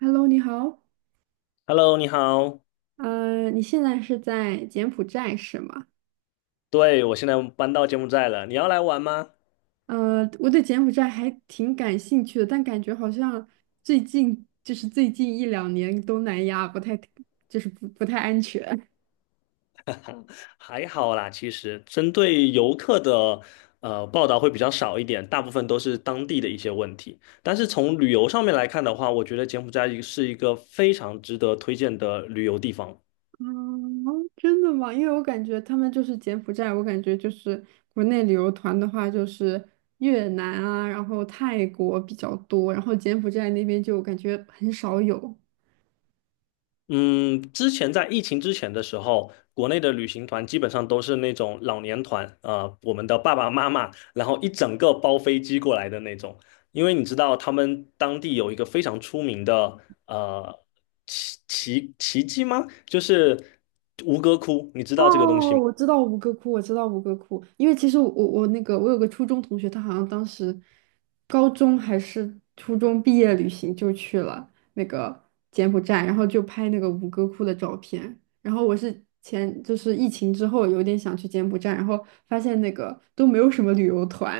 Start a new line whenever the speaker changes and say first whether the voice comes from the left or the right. right: Hello，你好。
left: Hello，你好。
right: 你现在是在柬埔寨是吗？
left: 对，我现在搬到柬埔寨了，你要来玩吗？
right: 我对柬埔寨还挺感兴趣的，但感觉好像最近就是最近一两年东南亚不太，就是不太安全。
left: 还好啦，其实针对游客的报道会比较少一点，大部分都是当地的一些问题。但是从旅游上面来看的话，我觉得柬埔寨是一个非常值得推荐的旅游地方。
right: 真的吗？因为我感觉他们就是柬埔寨，我感觉就是国内旅游团的话就是越南啊，然后泰国比较多，然后柬埔寨那边就感觉很少有。
left: 嗯，之前在疫情之前的时候，国内的旅行团基本上都是那种老年团啊、我们的爸爸妈妈，然后一整个包飞机过来的那种。因为你知道，他们当地有一个非常出名的呃奇迹吗？就是吴哥窟，你知道这个东西
right: 哦，
left: 吗？
right: 我知道吴哥窟，我知道吴哥窟。因为其实我那个我有个初中同学，他好像当时高中还是初中毕业旅行就去了那个柬埔寨，然后就拍那个吴哥窟的照片。然后我是前就是疫情之后有点想去柬埔寨，然后发现那个都没有什么旅游团。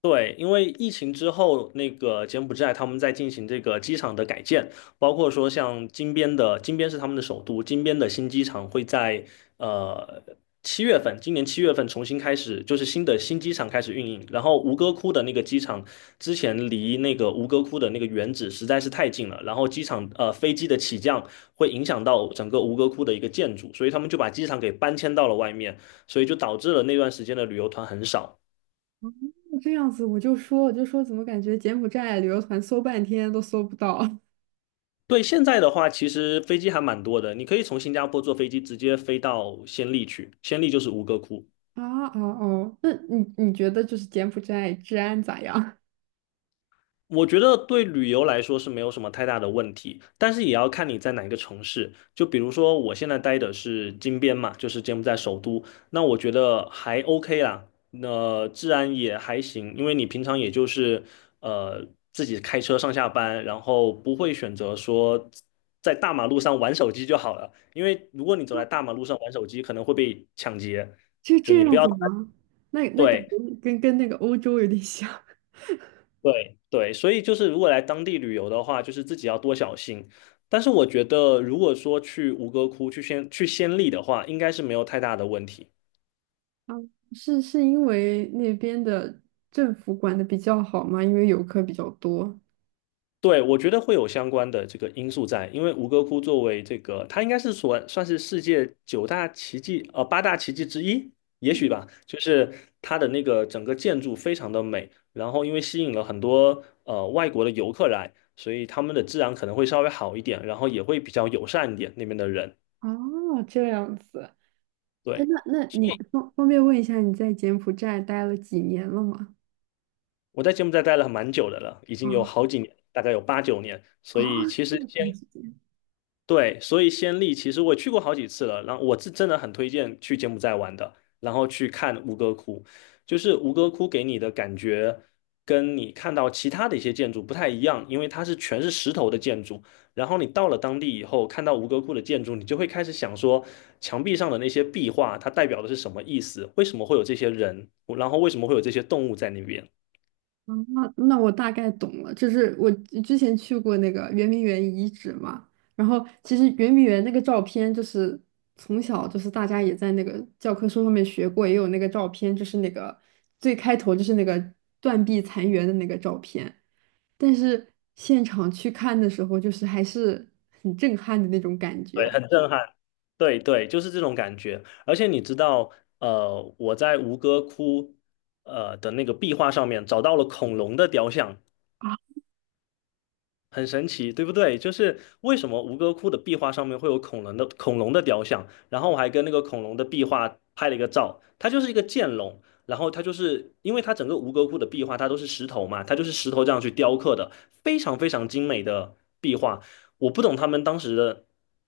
left: 对，因为疫情之后，那个柬埔寨他们在进行这个机场的改建，包括说像金边的，金边是他们的首都，金边的新机场会在呃七月份，今年七月份重新开始，就是新机场开始运营。然后吴哥窟的那个机场之前离那个吴哥窟的那个原址实在是太近了，然后机场飞机的起降会影响到整个吴哥窟的一个建筑，所以他们就把机场给搬迁到了外面，所以就导致了那段时间的旅游团很少。
right: 这样子我就说怎么感觉柬埔寨旅游团搜半天都搜不到。
left: 对，现在的话，其实飞机还蛮多的，你可以从新加坡坐飞机直接飞到暹粒去，暹粒就是吴哥窟，
right: 啊啊哦，那你觉得就是柬埔寨治安咋样？
left: 我觉得对旅游来说是没有什么太大的问题，但是也要看你在哪一个城市。就比如说我现在待的是金边嘛，就是柬埔寨首都，那我觉得还 OK 啦，那、治安也还行，因为你平常也就是呃自己开车上下班，然后不会选择说在大马路上玩手机就好了，因为如果你走在大马路上玩手机，可能会被抢劫，
right: 就
left: 就
right: 这
left: 你不
right: 样
left: 要，
right: 子吗？那感觉
left: 对，
right: 跟那个欧洲有点像。
left: 对对，所以就是如果来当地旅游的话，就是自己要多小心。但是我觉得，如果说去吴哥窟、去先去仙历的话，应该是没有太大的问题。
right: 啊，是因为那边的政府管的比较好吗？因为游客比较多。
left: 对，我觉得会有相关的这个因素在，因为吴哥窟作为这个，它应该是算是世界九大奇迹，八大奇迹之一，也许吧。就是它的那个整个建筑非常的美，然后因为吸引了很多外国的游客来，所以他们的治安可能会稍微好一点，然后也会比较友善一点那边的人。
right: 哦，这样子。哎，
left: 对。
right: 那你方便问一下，你在柬埔寨待了几年了吗？
left: 我在柬埔寨待了蛮久的了，已经有
right: 啊。
left: 好几年，大概有8、9年。所
right: 啊，
left: 以其
right: 这
left: 实
right: 么长
left: 先
right: 时间。
left: 对，所以先例其实我也去过好几次了。然后我是真的很推荐去柬埔寨玩的，然后去看吴哥窟，就是吴哥窟给你的感觉跟你看到其他的一些建筑不太一样，因为它是全是石头的建筑。然后你到了当地以后，看到吴哥窟的建筑，你就会开始想说，墙壁上的那些壁画，它代表的是什么意思？为什么会有这些人？然后为什么会有这些动物在那边？
right: 啊，那我大概懂了，就是我之前去过那个圆明园遗址嘛，然后其实圆明园那个照片，就是从小就是大家也在那个教科书上面学过，也有那个照片，就是那个最开头就是那个断壁残垣的那个照片，但是现场去看的时候，就是还是很震撼的那种感觉
left: 对，很震撼。对对，就是这种感觉。而且你知道，我在吴哥窟的那个壁画上面找到了恐龙的雕像，
right: 啊。
left: 很神奇，对不对？就是为什么吴哥窟的壁画上面会有恐龙的雕像，然后我还跟那个恐龙的壁画拍了一个照，它就是一个剑龙，然后它就是因为它整个吴哥窟的壁画它都是石头嘛，它就是石头这样去雕刻的，非常非常精美的壁画。我不懂他们当时的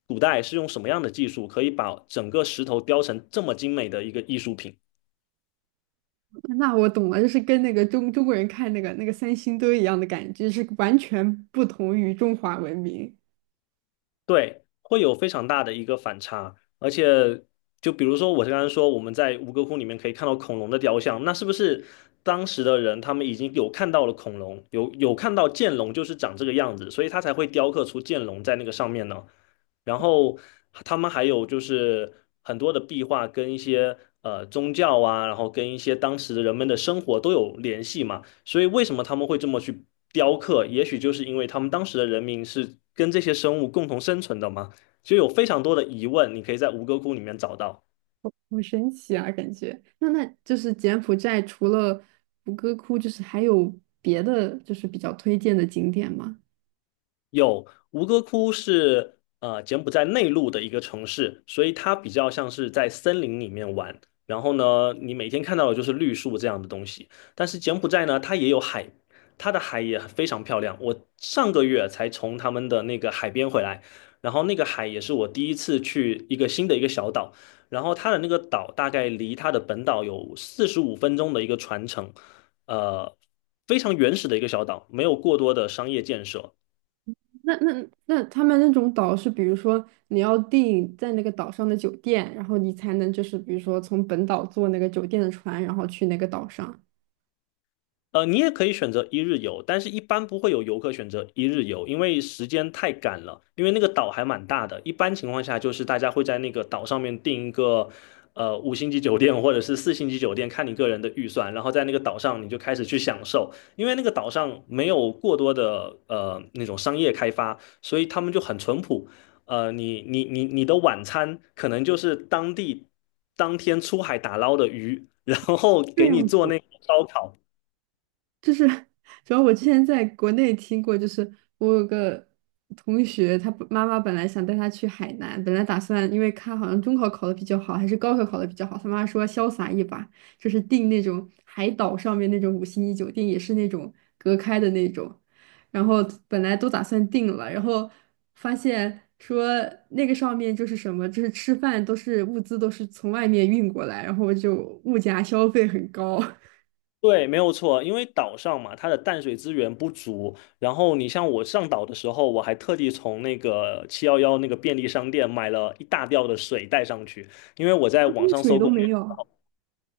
left: 古代是用什么样的技术，可以把整个石头雕成这么精美的一个艺术品。
right: 那我懂了，就是跟那个中国人看那个三星堆一样的感觉，是完全不同于中华文明。
left: 对，会有非常大的一个反差，而且就比如说我刚刚说我们在吴哥窟里面可以看到恐龙的雕像，那是不是当时的人他们已经有看到了恐龙，有看到剑龙就是长这个样子，所以他才会雕刻出剑龙在那个上面呢？然后他们还有就是很多的壁画跟一些宗教啊，然后跟一些当时的人们的生活都有联系嘛。所以为什么他们会这么去雕刻？也许就是因为他们当时的人民是跟这些生物共同生存的嘛，就有非常多的疑问，你可以在吴哥窟里面找到。
right: 好神奇啊，感觉。那那就是柬埔寨除了吴哥窟，就是还有别的就是比较推荐的景点吗？
left: 有吴哥窟是柬埔寨内陆的一个城市，所以它比较像是在森林里面玩。然后呢，你每天看到的就是绿树这样的东西。但是柬埔寨呢，它也有海，它的海也非常漂亮。我上个月才从他们的那个海边回来，然后那个海也是我第一次去一个新的一个小岛。然后它的那个岛大概离它的本岛有四十五分钟的一个船程，呃，非常原始的一个小岛，没有过多的商业建设。
right: 那他们那种岛是，比如说你要订在那个岛上的酒店，然后你才能就是比如说从本岛坐那个酒店的船，然后去那个岛上。
left: 你也可以选择一日游，但是一般不会有游客选择一日游，因为时间太赶了。因为那个岛还蛮大的，一般情况下就是大家会在那个岛上面订一个5星级酒店或者是4星级酒店，看你个人的预算，然后在那个岛上你就开始去享受。因为那个岛上没有过多的那种商业开发，所以他们就很淳朴。你的晚餐可能就是当地当天出海打捞的鱼，然后
right: 这
left: 给你
right: 样
left: 做
right: 子。
left: 那个烧烤。
right: 就是主要我之前在国内听过，就是我有个同学，他不妈妈本来想带他去海南，本来打算因为他好像中考考的比较好，还是高考考的比较好，他妈说潇洒一把，就是订那种海岛上面那种五星级酒店，也是那种隔开的那种，然后本来都打算订了，然后发现说那个上面就是什么，就是吃饭都是物资都是从外面运过来，然后就物价消费很高。
left: 对，没有错，因为岛上嘛，它的淡水资源不足。然后你像我上岛的时候，我还特地从那个7-Eleven那个便利商店买了一大吊的水带上去，因为我在网 上
right: 水
left: 搜
right: 都
left: 攻略。
right: 没有。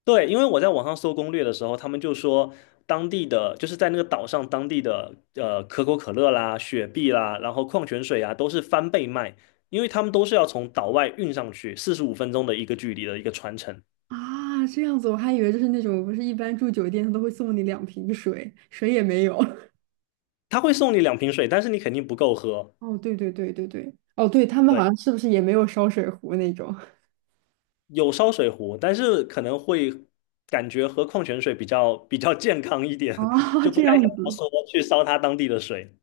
left: 对，因为我在网上搜攻略的时候，他们就说当地的就是在那个岛上当地的可口可乐啦、雪碧啦，然后矿泉水啊都是翻倍卖，因为他们都是要从岛外运上去，四十五分钟的一个距离的一个传承。
right: 啊，这样子我还以为就是那种，不是一般住酒店他都会送你两瓶水，水也没有。
left: 他会送你两瓶水，但是你肯定不够喝。
right: 哦，对对对对对，哦，对，他们好
left: 对。
right: 像是不是也没有烧水壶那种？
left: 有烧水壶，但是可能会感觉喝矿泉水比较健康一 点，
right: 啊，
left: 就不
right: 这
left: 太
right: 样
left: 想要
right: 子，
left: 说去烧它当地的水。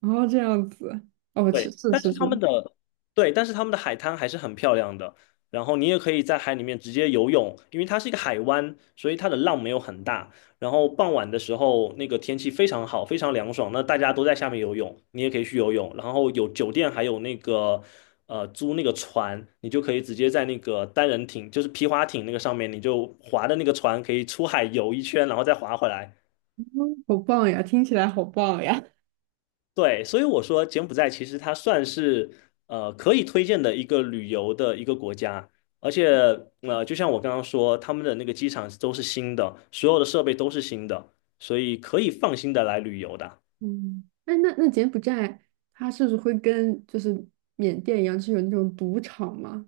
right: 哦，这样子，哦，是
left: 对，
right: 是
left: 但
right: 是
left: 是他们
right: 是。
left: 的对，但是他们的海滩还是很漂亮的。然后你也可以在海里面直接游泳，因为它是一个海湾，所以它的浪没有很大。然后傍晚的时候，那个天气非常好，非常凉爽，那大家都在下面游泳，你也可以去游泳。然后有酒店，还有那个租那个船，你就可以直接在那个单人艇，就是皮划艇那个上面，你就划的那个船可以出海游一圈，然后再划回来，
right: 好棒呀，听起来好棒呀。
left: 对，所以我说柬埔寨其实它算是可以推荐的一个旅游的一个国家，而且就像我刚刚说，他们的那个机场都是新的，所有的设备都是新的，所以可以放心的来旅游的，
right: 嗯，哎，那那柬埔寨它是不是会跟就是缅甸一样，是有那种赌场吗？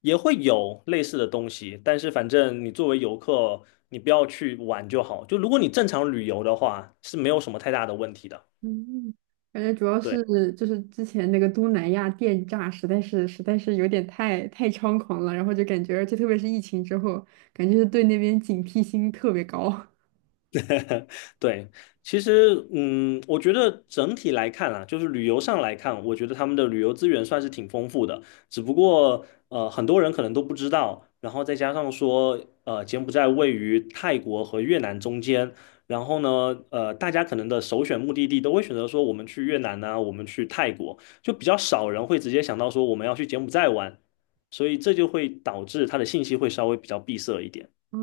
left: 也会有类似的东西，但是反正你作为游客，你不要去玩就好。就如果你正常旅游的话，是没有什么太大的问题的。
right: 嗯，感觉主要
left: 对。
right: 是就是之前那个东南亚电诈实在是有点太猖狂了，然后就感觉，而且特别是疫情之后，感觉是对那边警惕心特别高。
left: 对，其实，我觉得整体来看啊，就是旅游上来看，我觉得他们的旅游资源算是挺丰富的。只不过，很多人可能都不知道，然后再加上说，柬埔寨位于泰国和越南中间，然后呢，大家可能的首选目的地都会选择说我们去越南呢、我们去泰国，就比较少人会直接想到说我们要去柬埔寨玩，所以这就会导致它的信息会稍微比较闭塞一点。
right: 哦，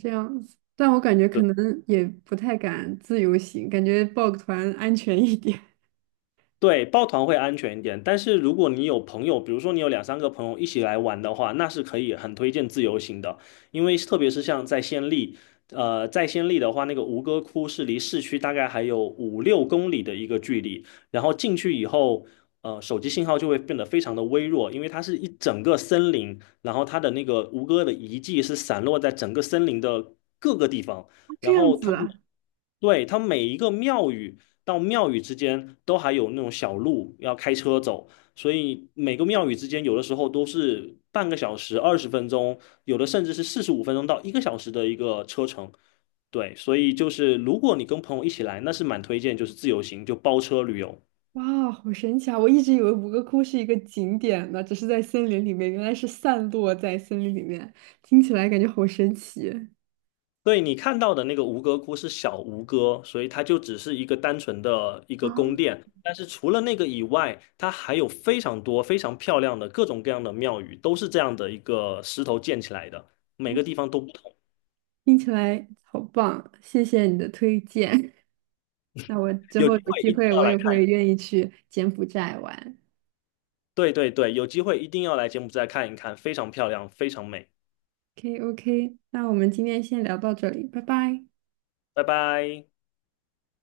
right: 这样子，但我感觉可
left: 对。
right: 能也不太敢自由行，感觉报个团安全一点。
left: 对，抱团会安全一点，但是如果你有朋友，比如说你有两三个朋友一起来玩的话，那是可以很推荐自由行的，因为特别是像在暹粒，在暹粒的话，那个吴哥窟是离市区大概还有5、6公里的一个距离，然后进去以后，手机信号就会变得非常的微弱，因为它是一整个森林，然后它的那个吴哥的遗迹是散落在整个森林的各个地方，
right: 这
left: 然
right: 样
left: 后他
right: 子
left: 们。
right: 啊。
left: 对，它每一个庙宇，到庙宇之间都还有那种小路要开车走，所以每个庙宇之间有的时候都是半个小时、20分钟，有的甚至是四十五分钟到一个小时的一个车程。对，所以就是如果你跟朋友一起来，那是蛮推荐，就是自由行，就包车旅游。
right: 哇，好神奇啊！我一直以为五个窟是一个景点呢，只是在森林里面，原来是散落在森林里面，听起来感觉好神奇。
left: 对你看到的那个吴哥窟是小吴哥，所以它就只是一个单纯的一个宫
right: 啊。
left: 殿。但是除了那个以外，它还有非常多非常漂亮的各种各样的庙宇，都是这样的一个石头建起来的，每个地方都不同。
right: 听起来好棒，谢谢你的推荐。那我之
left: 有
right: 后
left: 机
right: 有
left: 会
right: 机
left: 一定
right: 会
left: 要
right: 我
left: 来
right: 也
left: 看，
right: 会愿意去柬埔寨玩。
left: 对对对，有机会一定要来柬埔寨看一看，非常漂亮，非常美。
right: OK OK,那我们今天先聊到这里，拜拜。
left: 拜拜。